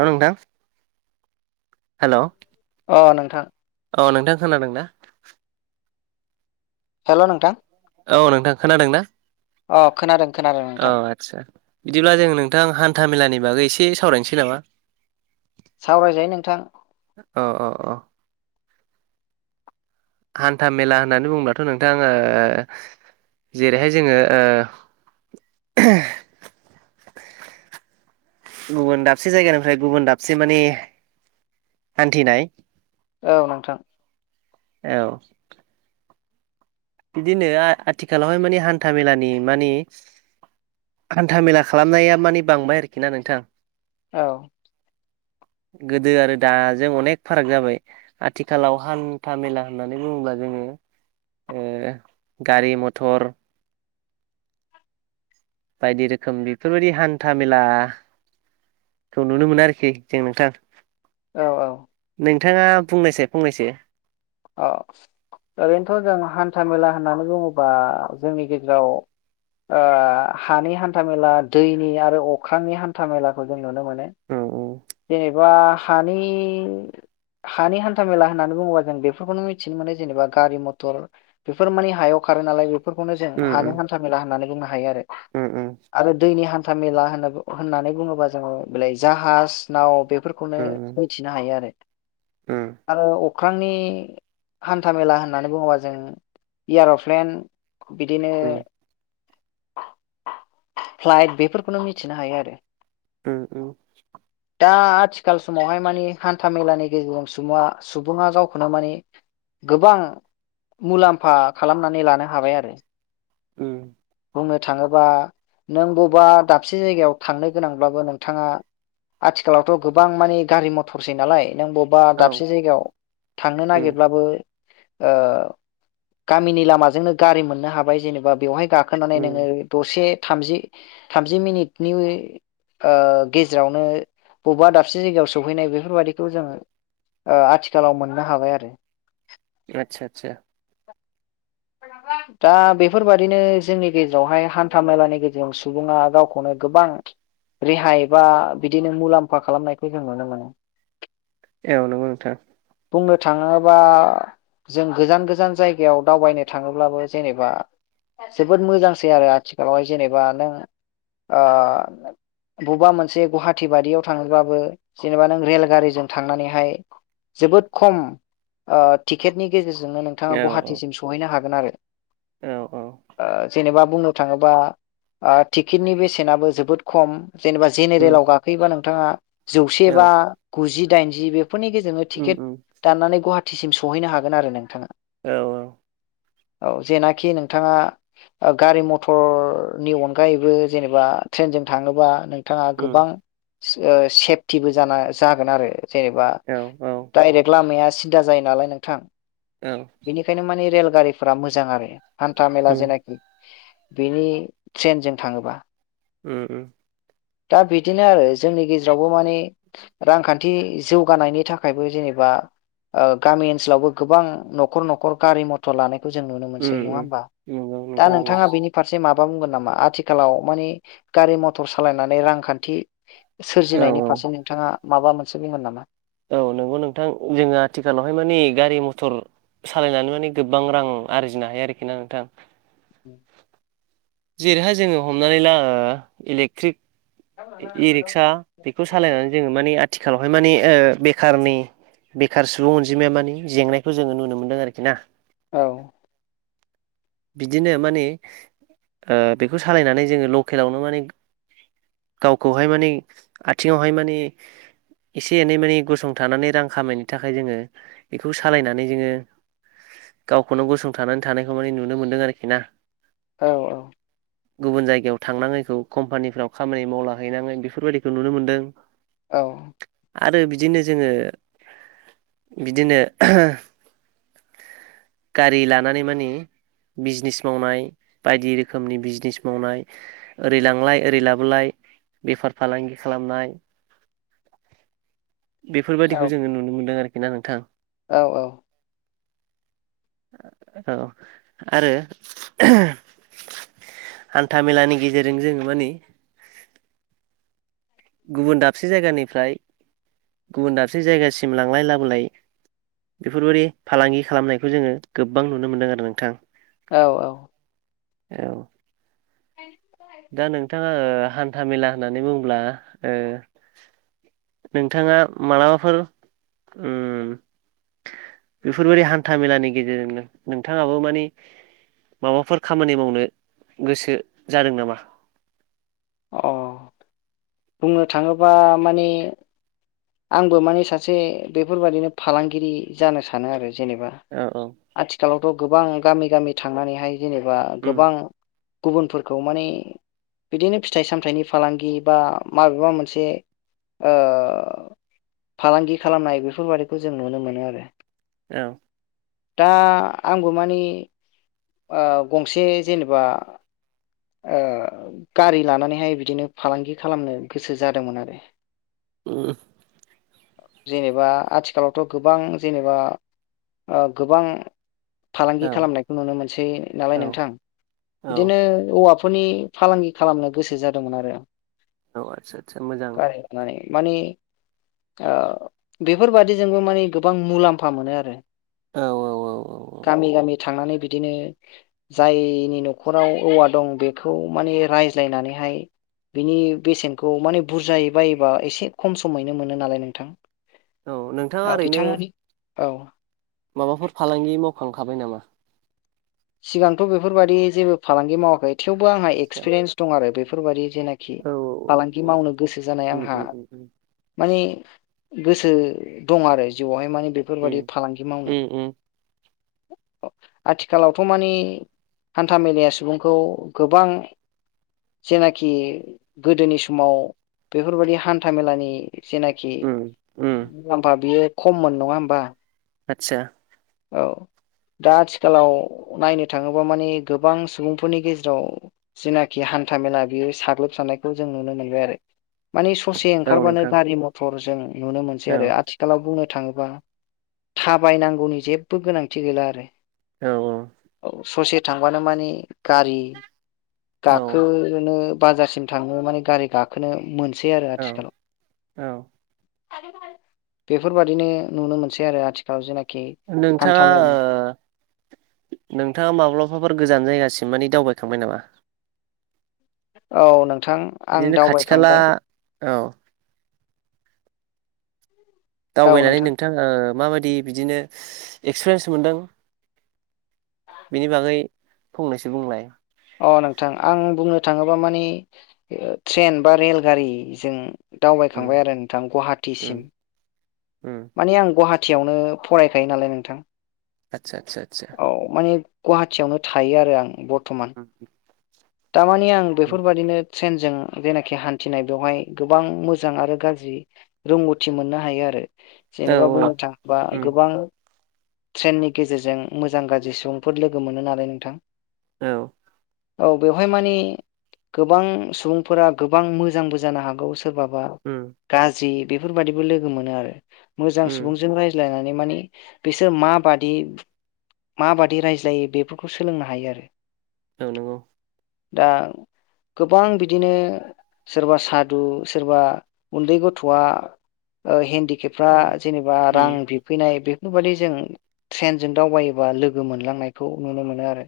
हेल' नोंथां । हेल' । अ नोंथां । अ नोंथां खोनादों ना? हेल' नोंथां । औ नोंथां खोनादों ना? अ खोनादों खोनादों औ नोंथां आदसा बिदिब्ला जों नोंथां हान्था मेलानि बागै एसे सावरायनोसै नामा? सावरायजायो नोंथां । अ अ अ हान्था मेला होननानै बुंबाथ' नोंथां ओ जेरैहाय जोङोओ गुबुन दाबसे जायगानिफ्राय गुबुन दाबसे मानि हान्थिनाय औ नोंथां । औ । बिदिनो आ-आथिखालावहाय माने हान्था मेलानि माने हान्थामेला खालामनाया माने बांबाय आरोखिना नोंथां । औ गोदो आरो दाजों अनेक फाराग जाबाय आथिखालाव हान्था मेला होननानै बुङोब्ला जोङो ओ गारि मटर बायदि रोखोम बेफोरबायदि हान्था मेला खौ नुनो मोनो आरोखि जों नोंथां । औ औ । नोंथाङा बुंनायसाय फंनैसो । अ । ओरैनोथ' जों हान्था मेला होननानै बुङोबा जोंनि गेजेराव ओ हानि हान्थामेला, दैनि आरो अख्रांनि हान्था मेलाखौ जों नुनो मोनो । उम जेनेबा हानि हानि हान्था मेला होननानै बुङोबा जों बेफोरखौनो मिथिनो मोनो जेनेबा गारि मटर बेफोर माने हायाव खारो नालाय बेफोरखौनो जों उम हानि उम हान्था मेला होननानै बुंनो हायो आरो उम उम आरो दैनि हा न्था मेला होनना बु होननानै बुङोबा जों जाहाज, नाव बे फोरखौनो उम मिथिनो हायो आरो, उम आरो अख्रांनि हान्थामेला होननानै बुङोबा जों एयार'प्लेन बिदिनो उम प्लाइट बेफोरखौनो मिथिनो हायो आरो उम उम। दा आथिखाल समावहाय माने हान्था मेलानि गेजेरजों सुबङा सुबुङा गावखौनो माने गोबां मुलाम्फा खालामनानै लानो हाबाय आरो। उम। बुंनो थाङोबा नों बबा दाबसे जायगायाव थांनो गोनांब्लाबो नोंथाङा आथिखालावथ' गोबां माने गारि मटरसै नालाय। नों बबा औ दाबसे जायगायाव थांनो उम नागिरब्लाबो ओ गामिनि लामाजोंनो गारि मोननो हाबाय जेनेबा बेवहाय गा गाखोनानै नोङो उम दसे थामजि थामजि मिनिटनि ओ गेजेरावनो बबेबा दाबसे जायगायाव सहैनाय बेफोरबादिखौ जों - ओ आथिखालाव मोननो हाबाय आरो। आतसा आतसा। [inaudible] दा बेफोरबादिनो जोंनि गेजेरावहाय हान्था मेलानि गेजेरजों सुबुङा गावखौनो गोबां रेहाय बा बिदिनो मुलाम्फा खालामनायखौ जों नुनो मोनो। औ नंगौ नोंथां। बुंनो थाङोबा जों गोजान गोजान जायगायाव दावबायनो थाङोब्लाबो जेनेबा जोबोद मोजांसै आरो आथिखालावहाय जेनेबा नों आ बबेबा मोनसे गुवाहाटि बायियाव थांनोबाबो जेनेबा नों रेलगारिजों थांनानैहाय जोबोद खम आ टिकेटनि गेजेरजों जोङो नोंथाङा औ औ गुहाटीसिम सौहैनो हागोन आरो। औ औ ओ जेनेबा बुंनो थाङोबा आ टिकेटनि बेसेनाबो जोबोद खम जेनेबा उम जेनेरेलाव गाखोयोबा नों नोंथाङा जौसे औ बा गुजि, दाइनजि बेफोरनि गेजेरजोंनो उम टिकेट उम दाननानै गहाटी टिसिम सहैनो हागोन आरो नोंथाङा औ औ। औ जेनाखि नोंथाङा गारि मथरनि अनगायैबो जेनेबा ट्रेनजों थाङोबा नोंथाङा गोबां उम ओ से सेफटिबो जाना जागोन आरो‌ जेनेबा औ औ डायरेक्ट लामाया सिदा जायो नालाय नोंथां। उम बेनिखायनो माने रेलगारिफोरा मोजां आरो हान्था मेला उम जेनाखि बेनि ट्रेनजों थाङोबा ओ ओ। दा बिदिनो आरो जोंनि गेजेरावबो माने रांखान्थि जौगानायनि थाखायबो जेनेबा ओ गामि ओनसोलावबो गोबां न'खर न'खर गारि मथर लानायखौ जों नुनो मोनसै उम नङा उम होमबा नंगौ दा नोंथां नंगौ नोंथाङा बेनि फारसे माब बा बुंगोन नामा आथिखालाव मानि गारि मथर सालायनानै रांखान्थि औ सोरजिनायनि औ फारसे नोंथाङा माबा मोनसे बुंगोन नामा? औ नंगौ नोंथां जोङो आथिखालावहाय मानि गारि मथर सालायनानै माने गोबां रां आरजिनो हायो आरोखि ना नोंथां। उ [unintelligible] जेरैहाय जोङो हमनानै ला इलेक्ट्रिक इ रिक्सा बेखौ सालायनानै जोङो मानि आथिखालावहाय मानि ओ बेखारनि बेखार सुबुं अनजिमाया मानि जेंनायखौ जोङो नुनो मोन्दों आरोखि ना। औ। बिदिनो माने ओ बेखौ सालायनानै जोङो लकेलावनो माने गावखौहाय माने आथिङावहाय माने एसे एनै माने गसंथानानै रां खामायनो थाखाय जोङो बेखौ सालायनानै जोङो गावखौनो गसंथानानै थानायखौ माने नुनो मोनदों आरोखि ना। औ औ गुबुन जायगायाव थांनाङैखौ कम्पानिफ्राव खामानि मावला हैनाङै बेफोरबायदिखौ नुनो मोनदों। औ आरो बिदिनो जोङो बिदिनो गारि लानानै मानि बिजनेस मावनाय बायदि रोखोमनि बिजनेस मावनाय ओरै लांलाय ओरै लाबोलाय बेफार फालांगि खालामनाय बेफोरबायदिखौ जोङो नुनो मोन्दों आरोखि ना नोंथां। औ औ औ आरो हान्था मेलानि गेजेरजों जोङो माने गुबुन दाबसे जायगानिफ्राय गुबुन दाबसे जायगासिम लांलाय लाबोलाय बेफोरबायदि फालांगि खालामनायखौ जोङो गोबां नुनो मोनदों आरो नोंथां औ औ औ [unintelligible] दा नोंथाङा ओ हान्था मेला होननानै बुंङोब्ला ओ ओ‌नोंथाङा मालाबाफोर ओ बेफोरबायदि हान्था मेलानि गेजेरजोंनो नोंथाङाबो मानि माबाफोर खामानि मावनो गोसो जादों नामा? अ बुंनो थाङोबा माने आंबो माने सासे बेफोरबादिनो फालांगिरि जानो सानो आरो जेनेबा औ औ आथिखालावथ गोबां गामि गामि थांनानैहाय जेनेबा उम गोबां गुबुनफोरखौ माने बिदिनो फिथाइ सामथाइनि फालांगि बा माबेबा मोनसे ओ फालांगि खालामनाय बेफोरबादिखौ जों नुनो मोनो आरो औ दा आंबो माने ओ गंसे जेनेबा ओ गारि लानानैहाय बिदिनो फालांगि खालामनो गोसो जादोंमोन आरो उम जेनेबा आथिखालावथ गोबां जेनेबा ओ गोबां फालांगि औ खालामनायखौ नुनो मोनसै नालाय औ नोंथां औ बिदिनो हौवाफोरनि फालांगि खालामनो गोसो जादोंमोन आरो । औ आतसा आतसा मोजां । माने ओ बेफोर बादिजोंबो माने गोबां मुलाम्फा मोनो आरो । औ औ औ गामि गामि थांनानै बिदिनो जायनि नखराव औवा दं बेखौ माने रायज्लाय नानै हाय बिनि बेसेनखौ माने बुरजायै बायोबा एसे खम समैनो मोनो नालाय नोंथां औ नोंथाङा ओरैनो बिथांमोननि औ माबाफोर फालांगि मावखांखाबाय नामा? सिगांथ बेफोर बायाददि जेबो फालांगि मावाखै थेवबो आंहा आदसा एक्सपिरियेन्स दं आरो बेफोर बायदि जेनाखि औ फालांगि औ मावनो गोसो जानाय उम आंहा उम उम उम माने गोसो दं आरो जिउआवहाय माने बेफोर बायदि उम फालांगि उम उम मावनो आथिखाल आथिखालावथ माने हान्था मेलाया सुबुंखौ गोबां जेनाखि गोदोनि समाव बेफोर बायदि हान्था मेलानि जेनाखि उम उम मुलाम्फा बियो खममोन नङा होमबा आतसा औ दा आथिखालाव नायनो थाङोबा माने गोबां सुबुंफोरनि गेजेराव जिनाखि हा हान्था मेला बेयो साग्लोब सारनायखौ जों नुनो मोनबाय आरो माने ससे औ ओंखारबानो नोंथां गारि मथर जों नुनो औ मोनसै आरो आथिखालाव बुंनो थाङोबा थाबायनांगौनि जेबो गोनांथि गैला आरो औ ससे थांबानो माने गारि औ गाखोनो बाजारसिम थाङो मोनसै आरो औ आथिखालाव औ बेफोर बादिनो नुनो मोनसै आरो आथिखालाव जेनाखि नोंथांङा हान्था ओ मेला नोंथांङा माब्लाबाफोर गोजान जायगा सिम माने दावबायखांबाय नामा औ नोंथां आं बिदिनो खाथि खाला दावबायखांबाय औ औ दावबायनानै नोंथां नोंथा ओ माबायदि बिदिनो एक्सपिरियेन्स मोनदों बेनि बागै फंनैसो बुंलाय अ नोंथां आं बुंनो थाङोबा माने ट्रेन बा रेलगारिजों उम दावबायखांबाय आरो नोंथां गुवाहाटि उम सिम उम माने आं गुवाहाटियावनो फरायखायो नालाय नोंथां आतसा आतसा आतसा औ माने गुवाहाटियावनो थायो आरो आं बर्थमान थार माने आं बेफोर बायदिनो ट्रेनजों जेनाखि हान्थिनाय बेवहाय गोबां मोजां आरो गाज्रि रोंगौथि मोननो हायो आरो औ जेनेबा बुंनो थाङोबा उम गोबां ट्रेननि गेजेरजों मोजां गाज्रि सुबुंफोर लोगो मोनो नालाय नोंथां औ औ बेवहाय माने गोबां सुबुंफोरा गोबां मोजांबो जानो हागौ सोरबाबा उम गाज्रि बेफोर बादिबो लोगो मोनो आरो मोजां उम सुबुंजों रायज्लायनानै माने बिसोर मा बादि माबादि रायज्लायो बेफोरखौ सोलोंनो हायो आरो औ नंगौ। दा गोबां बिदिनो सोरबा सादु सोरबा उन्दै गथ'आ हेन्डिकेपफ्रा उम जेनेबा रां उम बिफैनाय बे बेफोर बादि जों ट्रेनजों दावबायोबा लोगो मोनलांनायखौ नुनो मोनो आरो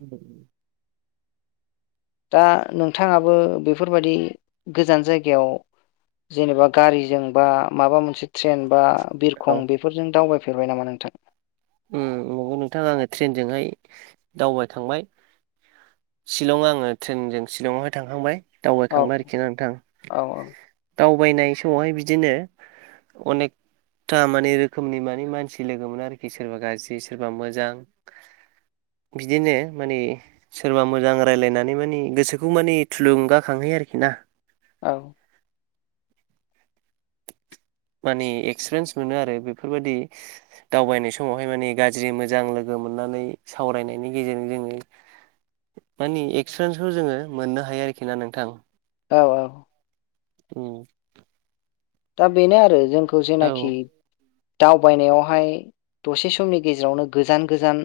दा नोंथाङाबो बेफोरबायदि गोजान जायगायाव जेनेबा गारिजों बा माबा मोनसे ट्रेन बा औ बिरखं बेफोरजों दावबायफेरबाय नामा नोंथां। नंगौ नोंथाङा आङो ट्रेनजोंहाय दावबाय खांबाय। शिलं आङो ट्रेनजों शलंआवहाय थांखांबाय औ दावबायखांबाय आरोखि नोंथां औ दावबायनाय समावहाय बिदिनो अनेकथा मानि रोखोमनि मानि मानसि लोगोन आरोखि सोरबा गाज्रि सोरबा मोजां बिदिनो माने सोरबा मोजां रायजलायनानै माने गोसोखौ माने थुलुंगाखांहोयो आरोखि ना। औ। [inaudible] मानि एक्सपिरियेन्स मोनो आरो बेफोरबायदि दावबायनाय समावहाय माने गाज्रि मोजां लोगो मोननानै सावरायनायनि गेजेरजों जोङो मानि एक्सपिरियेन्सखौ जोङो मोननो हायो आरोखि ना नोंथां। औ औ। उम दा बेनो आरो जोंखौ औ जेनाखि दावबायनायावहाय दसे समनि गेजेरावनो गोजान गोजान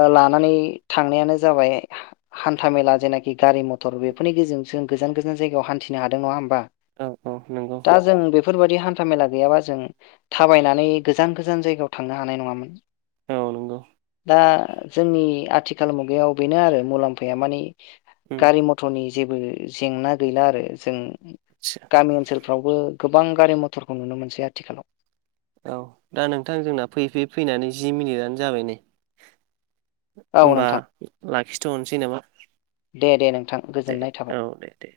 ओ लानानै थांनायानो जाबाय हान्थाामेला जेनाखि गारि मथर बेफोरनि गेजों जों गोजान गोजान जायगायाव हान्थिनो हादों नङा होमबा? औ औ नंगौ। दा जों बेफोरबायाददि हान्था मेला गैयाबा जों थाबायनानै गोजान गोजान जायगायाव थांनो हानाय नङामोन। औ नंगौ। दा जोंनि आथिखाल मुगायाव बेनो आरो मुलाम्फाया मानि उम गारि मथरनि जेबो जेंना गैला आरो जों आदसा गामि ओनसोल बो गोबां गारि मथरखौ नुनो मोनसै आथिखालाव। औ दा नोंथां जोंना फैयै फैयै फैनानै जि मिनिटआनो जाबाय नै। औ होमबा नोंथां लाखिथ'नसै नामा? दे दे नोंथां दे गोजोननाय थाबाय। औ दे दे